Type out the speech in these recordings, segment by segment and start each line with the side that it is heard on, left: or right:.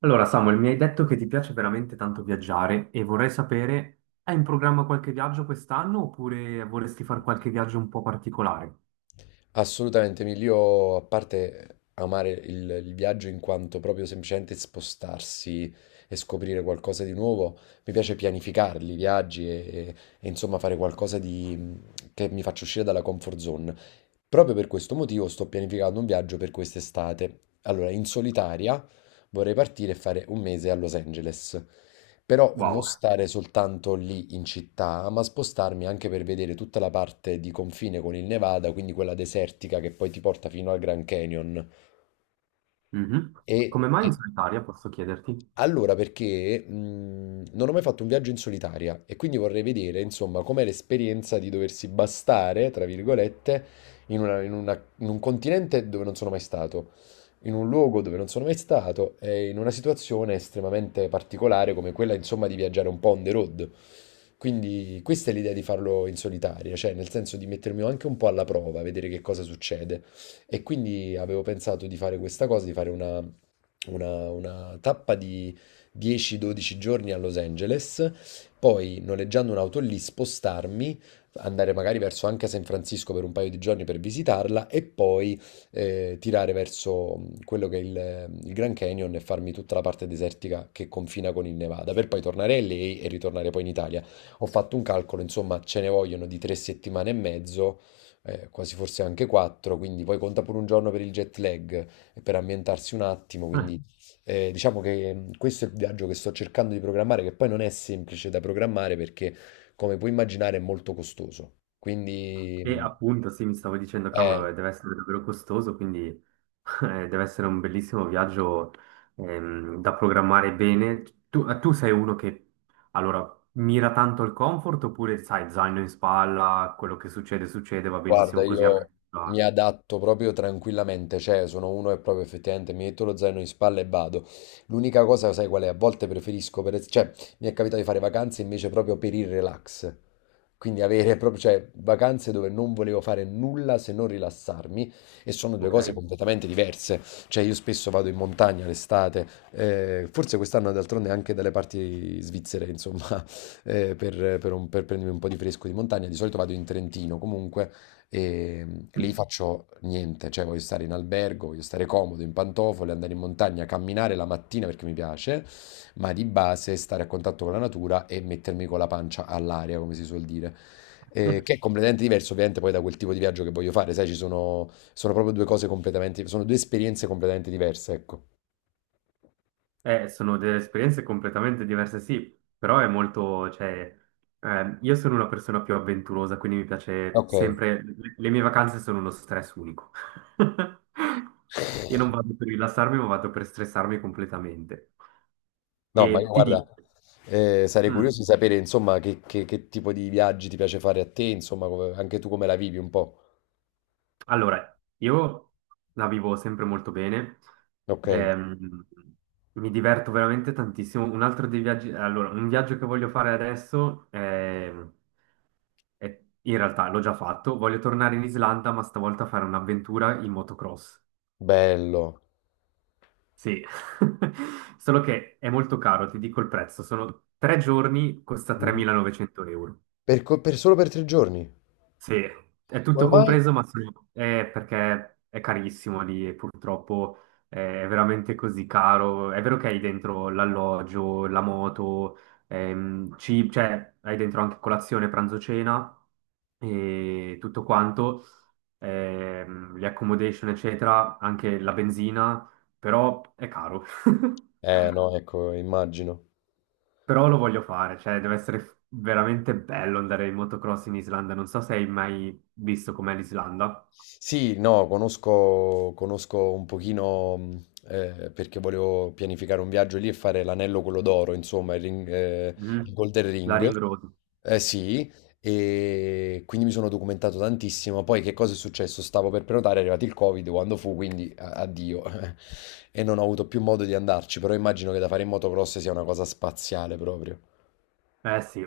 right: Allora, Samuel, mi hai detto che ti piace veramente tanto viaggiare e vorrei sapere, hai in programma qualche viaggio quest'anno oppure vorresti fare qualche viaggio un po' particolare?
left: Assolutamente, Emilio, a parte amare il viaggio in quanto proprio semplicemente spostarsi e scoprire qualcosa di nuovo, mi piace pianificarli, i viaggi e- e insomma fare qualcosa di, che mi faccia uscire dalla comfort zone. Proprio per questo motivo sto pianificando un viaggio per quest'estate. Allora, in solitaria vorrei partire e fare un mese a Los Angeles. Però non
right: Wow.
left: stare soltanto lì in città, ma spostarmi anche per vedere tutta la parte di confine con il Nevada, quindi quella desertica che poi ti porta fino al Grand Canyon.
right: Mhm.
left: E,
right: Come mai
left: e
right: in solitaria, posso chiederti?
left: allora, perché non ho mai fatto un viaggio in solitaria e quindi vorrei vedere, insomma, com'è l'esperienza di doversi bastare, tra virgolette, in un continente dove non sono mai stato, in un luogo dove non sono mai stato e in una situazione estremamente particolare come quella, insomma, di viaggiare un po' on the road. Quindi questa è l'idea di farlo in solitaria, cioè nel senso di mettermi anche un po' alla prova, vedere che cosa succede. E quindi avevo pensato di fare questa cosa, di fare una tappa di 10-12 giorni a Los Angeles, poi noleggiando un'auto lì, spostarmi, andare magari verso anche San Francisco per un paio di giorni per visitarla e poi tirare verso quello che è il Grand Canyon e farmi tutta la parte desertica che confina con il Nevada, per poi tornare lì e ritornare poi in Italia. Ho fatto un calcolo, insomma, ce ne vogliono di 3 settimane e mezzo, quasi forse anche quattro, quindi poi conta pure un giorno per il jet lag e per ambientarsi un attimo,
right: Eh,
left: quindi diciamo che questo è il viaggio che sto cercando di programmare, che poi non è semplice da programmare perché, come puoi immaginare, è molto costoso. Quindi,
right: E appunto, sì, mi stavo dicendo,
left: eh,
right: cavolo, deve essere davvero costoso, quindi. Deve essere un bellissimo viaggio, da programmare bene. Tu sei uno che, allora, mira tanto al comfort oppure, sai, zaino in spalla, quello che succede, succede, va
left: Guarda,
right: benissimo così.
left: io mi adatto proprio tranquillamente, cioè sono uno che proprio effettivamente mi metto lo zaino in spalla e vado. L'unica cosa, sai qual è? A volte preferisco, cioè mi è capitato di fare vacanze invece proprio per il relax, quindi avere proprio, cioè vacanze dove non volevo fare nulla se non rilassarmi e sono due
right: Ok.
left: cose completamente diverse, cioè io spesso vado in montagna l'estate, forse quest'anno d'altronde anche dalle parti svizzere, insomma, per prendermi un po' di fresco di montagna, di solito vado in Trentino comunque. E lì faccio niente, cioè voglio stare in albergo, voglio stare comodo, in pantofole, andare in montagna, camminare la mattina perché mi piace, ma di base stare a contatto con la natura e mettermi con la pancia all'aria, come si suol dire. Che è completamente diverso ovviamente poi da quel tipo di viaggio che voglio fare, sai, ci sono, sono proprio due cose completamente, sono due esperienze completamente diverse, ecco.
right: Sono delle esperienze completamente diverse, sì, però è molto, cioè, io sono una persona più avventurosa, quindi mi piace
left: Ok,
right: sempre, le mie vacanze sono uno stress unico. Io non vado per rilassarmi, ma vado per stressarmi completamente.
left: no,
right: E
left: ma io
right: ti
left: guarda,
right: dico,
left: sarei curioso
right: mm,
left: di sapere insomma che tipo di viaggi ti piace fare a te, insomma, come anche tu come la vivi un po'.
right: allora, io la vivo sempre molto bene,
left: Ok.
right: ehm, mi diverto veramente tantissimo. Un altro dei viaggi, allora, un viaggio che voglio fare adesso, in realtà l'ho già fatto, voglio tornare in Islanda, ma stavolta fare un'avventura in motocross.
left: Bello.
right: Sì, solo che è molto caro, ti dico il prezzo, sono 3 giorni, costa
left: Mhm.
right: 3.900 euro.
left: Per, solo per tre giorni?
right: Sì, è
left: Come
right: tutto
left: mai?
right: compreso, ma sì, è perché è carissimo lì e purtroppo è veramente così caro. È vero che hai dentro l'alloggio, la moto, cioè hai dentro anche colazione, pranzo, cena e tutto quanto, le accommodation, eccetera, anche la benzina, però è caro.
left: Eh no, ecco, immagino.
right: Però lo voglio fare, cioè deve essere veramente bello andare in motocross in Islanda. Non so se hai mai visto com'è l'Islanda.
left: Sì, no, conosco, conosco un pochino, perché volevo pianificare un viaggio lì e fare l'anello quello d'oro, insomma, il
right: Mhm.
left: Golden
right: La
left: Ring.
right: Ring Road.
left: Eh sì, e quindi mi sono documentato tantissimo. Poi che cosa è successo? Stavo per prenotare, è arrivato il Covid quando fu, quindi addio. E non ho avuto più modo di andarci, però immagino che da fare in motocross sia una cosa spaziale proprio.
right: Eh sì.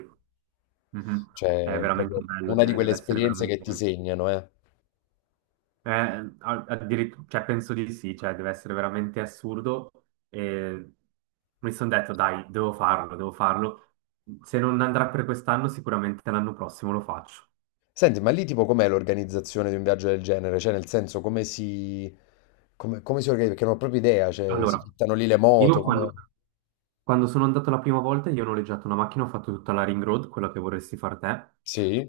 right: Mhm. È
left: Cioè, è
right: veramente
left: proprio
right: bello,
left: una di
right: cioè
left: quelle
right: deve essere
left: esperienze che
right: veramente,
left: ti segnano, eh.
right: eh, cioè, penso di sì, cioè deve essere veramente assurdo. E mi sono detto, dai, devo farlo, devo farlo. Se non andrà per quest'anno, sicuramente l'anno prossimo lo faccio.
left: Senti, ma lì tipo com'è l'organizzazione di un viaggio del genere? Cioè, nel senso, come si organizza? Perché non ho proprio idea, cioè, si
right: Allora,
left: fittano lì le moto,
right: io
left: come...
right: quando sono andato la prima volta, io ho noleggiato una macchina, ho fatto tutta la Ring Road, quella che vorresti far te.
left: Sì?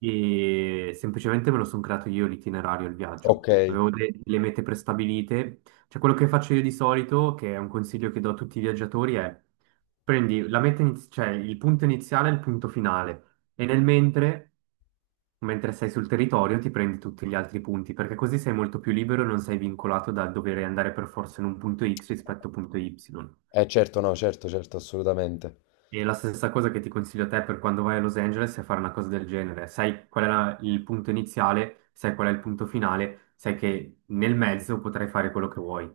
right: E semplicemente me lo sono creato io l'itinerario, il viaggio.
left: Ok.
right: Avevo delle mete prestabilite. Cioè, quello che faccio io di solito, che è un consiglio che do a tutti i viaggiatori, è prendi la meta cioè il punto iniziale e il punto finale. E nel mentre, mentre sei sul territorio, ti prendi tutti gli altri punti, perché così sei molto più libero e non sei vincolato dal dover andare per forza in un punto X rispetto a un punto Y.
left: Certo, no, certo, certo, assolutamente.
right: E la stessa cosa che ti consiglio a te per quando vai a Los Angeles è fare una cosa del genere. Sai qual è il punto iniziale, sai qual è il punto finale, sai che nel mezzo potrai fare quello che vuoi.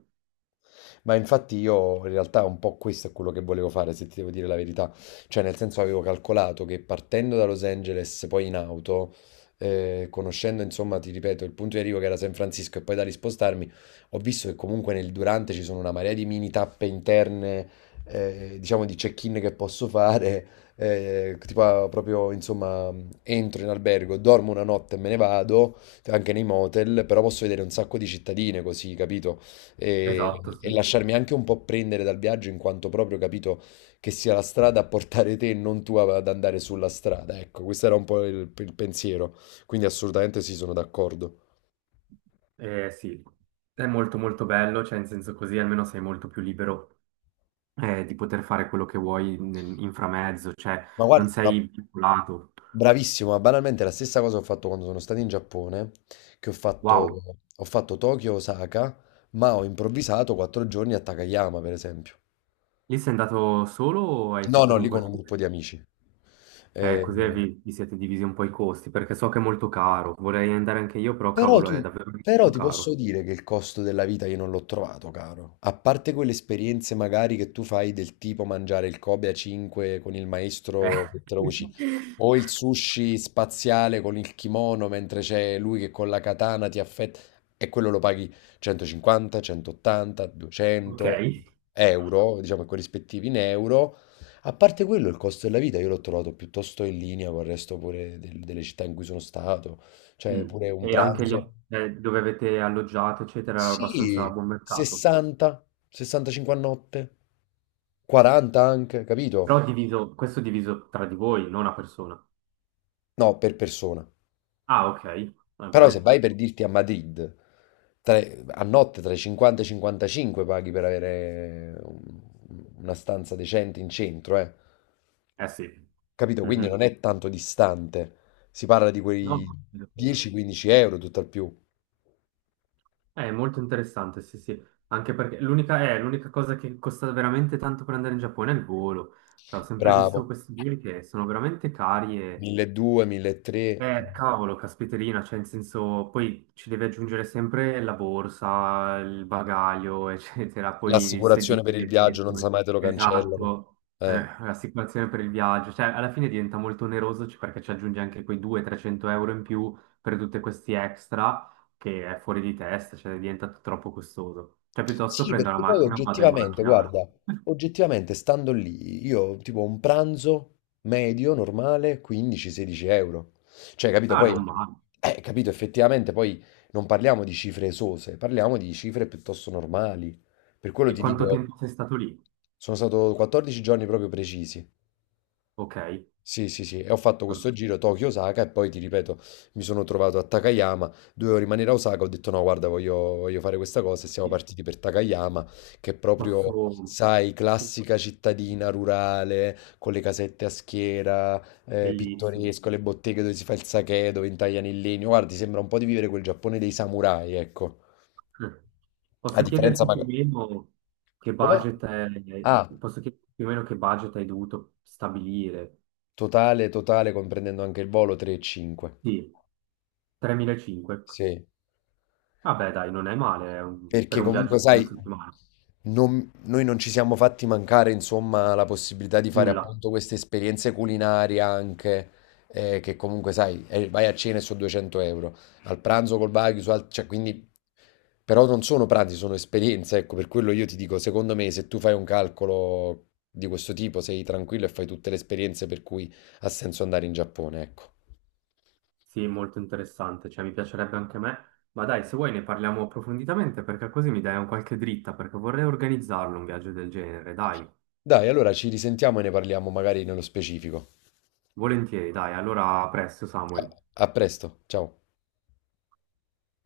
left: Ma infatti io in realtà un po' questo è quello che volevo fare, se ti devo dire la verità. Cioè, nel senso avevo calcolato che partendo da Los Angeles, poi in auto, conoscendo insomma, ti ripeto, il punto di arrivo che era San Francisco e poi da lì spostarmi, ho visto che comunque nel durante ci sono una marea di mini tappe interne, diciamo di check-in che posso fare. Tipo, proprio insomma entro in albergo, dormo una notte e me ne vado anche nei motel, però posso vedere un sacco di cittadine così, capito? E
right: Esatto,
left: e
right: sì.
left: lasciarmi anche un po' prendere dal viaggio in quanto proprio capito che sia la strada a portare te e non tu ad andare sulla strada. Ecco, questo era un po' il pensiero, quindi assolutamente sì, sono d'accordo.
right: Sì. È molto molto bello, cioè in senso così almeno sei molto più libero, di poter fare quello che vuoi in, framezzo, cioè
left: Ma
right: non
left: guarda, ma
right: sei vincolato.
left: bravissimo, ma banalmente la stessa cosa ho fatto quando sono stato in Giappone, che ho fatto,
right: Wow,
left: ho fatto Tokyo-Osaka, ma ho improvvisato 4 giorni a Takayama, per esempio.
right: lì sei andato solo o hai
left: No,
right: fatto
left: no,
right: con
left: lì con un
right: qualcuno?
left: gruppo di amici.
right: Eh,
left: Eh,
right: così vi siete divisi un po' i costi, perché so che è molto caro. Vorrei andare anche io, però
left: Però
right: cavolo, è
left: tu,
right: davvero
left: però
right: molto
left: ti posso
right: caro.
left: dire che il costo della vita io non l'ho trovato caro. A parte quelle esperienze magari che tu fai del tipo mangiare il Kobe a 5 con il
right: Eh.
left: maestro che te lo cucina, o il sushi spaziale con il kimono mentre c'è lui che con la katana ti affetta, e quello lo paghi 150, 180,
right: Ok.
left: 200 euro, diciamo corrispettivi in euro. A parte quello, il costo della vita io l'ho trovato piuttosto in linea con il resto pure delle città in cui sono stato. Cioè,
right: Mm.
left: pure un
right: E anche gli,
left: pranzo.
right: dove avete alloggiato, eccetera, era abbastanza a
left: Sì,
right: buon mercato.
left: 60, 65 a notte, 40 anche, capito?
right: Però diviso, questo è diviso tra di voi, non a persona.
left: No, per persona.
right: Ah, ok, va
left: Però se
right: bene.
left: vai per dirti a Madrid, tra- a notte tra i 50 e i 55 paghi per avere un- una stanza decente in centro, eh.
right: Eh sì.
left: Capito? Quindi non
right: Mhm.
left: è tanto distante. Si parla di quei
right: No.
left: 10-15 euro, tutto al più.
right: È molto interessante, sì, sì, anche perché l'unica l'unica cosa che costa veramente tanto per andare in Giappone è il volo. Cioè, ho sempre visto
left: Bravo.
right: questi voli che sono veramente cari,
left: 1200, 1300.
right: cavolo, caspiterina, cioè in senso, poi ci devi aggiungere sempre la borsa, il bagaglio, eccetera, poi il
left: L'assicurazione per
right: sedile,
left: il
right: che
left: viaggio, non sa mai te lo cancellano.
right: esatto.
left: Eh.
right: L'assicurazione per il viaggio, cioè alla fine diventa molto oneroso perché ci aggiungi anche quei 200-300 euro in più per tutti questi extra, che è fuori di testa, cioè diventa troppo costoso. Cioè piuttosto
left: Sì,
right: prendo la
left: perché poi
right: macchina, vado in
left: oggettivamente,
right: macchina.
left: guarda, oggettivamente stando lì, io tipo un pranzo medio, normale, 15-16 euro. Cioè, capito?
right: Ah,
left: Poi,
right: non male.
left: capito, effettivamente poi non parliamo di cifre esose, parliamo di cifre piuttosto normali. Per quello
right: E
left: ti
right: quanto
left: dico,
right: tempo sei stato lì?
left: sono stato 14 giorni proprio precisi.
right: Ok.
left: Sì, sì, sì, e ho fatto questo giro Tokyo-Osaka e poi ti ripeto, mi sono trovato a Takayama, dovevo rimanere a Osaka, ho detto no, guarda, voglio, voglio fare questa cosa e siamo partiti per Takayama, che è proprio,
right: Posso...
left: sai, classica cittadina rurale, con le casette a schiera,
right: Bellissimo.
left: pittoresco, le botteghe dove si fa il sake, dove intagliano il legno, guarda, ti sembra un po' di vivere quel Giappone dei samurai, ecco,
right: Eh.
left: a
right: Posso
left: differenza
right: chiederti più o
left: magari...
right: meno che
left: Come?
right: budget è...
left: Ah,
right: Posso chiederti più o meno che budget hai dovuto stabilire?
left: totale, totale, comprendendo anche il volo 3 e 5.
right: Sì, 3.500.
left: Sì.
right: Vabbè, dai, non è male, è per
left: Perché
right: un viaggio
left: comunque,
right: di due
left: sai,
right: settimane.
left: noi non ci siamo fatti mancare, insomma, la possibilità di fare
right: Nulla.
left: appunto queste esperienze culinarie anche, che comunque, sai, vai a cena e sono 200 euro, al pranzo col barbecue, cioè, quindi, però non sono pranzi, sono esperienze, ecco, per quello io ti dico, secondo me, se tu fai un calcolo di questo tipo, sei tranquillo e fai tutte le esperienze per cui ha senso andare in Giappone, ecco.
right: Sì, è molto interessante, cioè mi piacerebbe anche a me. Ma dai, se vuoi ne parliamo approfonditamente perché così mi dai un qualche dritta, perché vorrei organizzarlo un viaggio del genere, dai.
left: Dai, allora ci risentiamo e ne parliamo magari nello specifico.
right: Volentieri, dai. Allora, a presto, Samuel.
left: A a presto, ciao.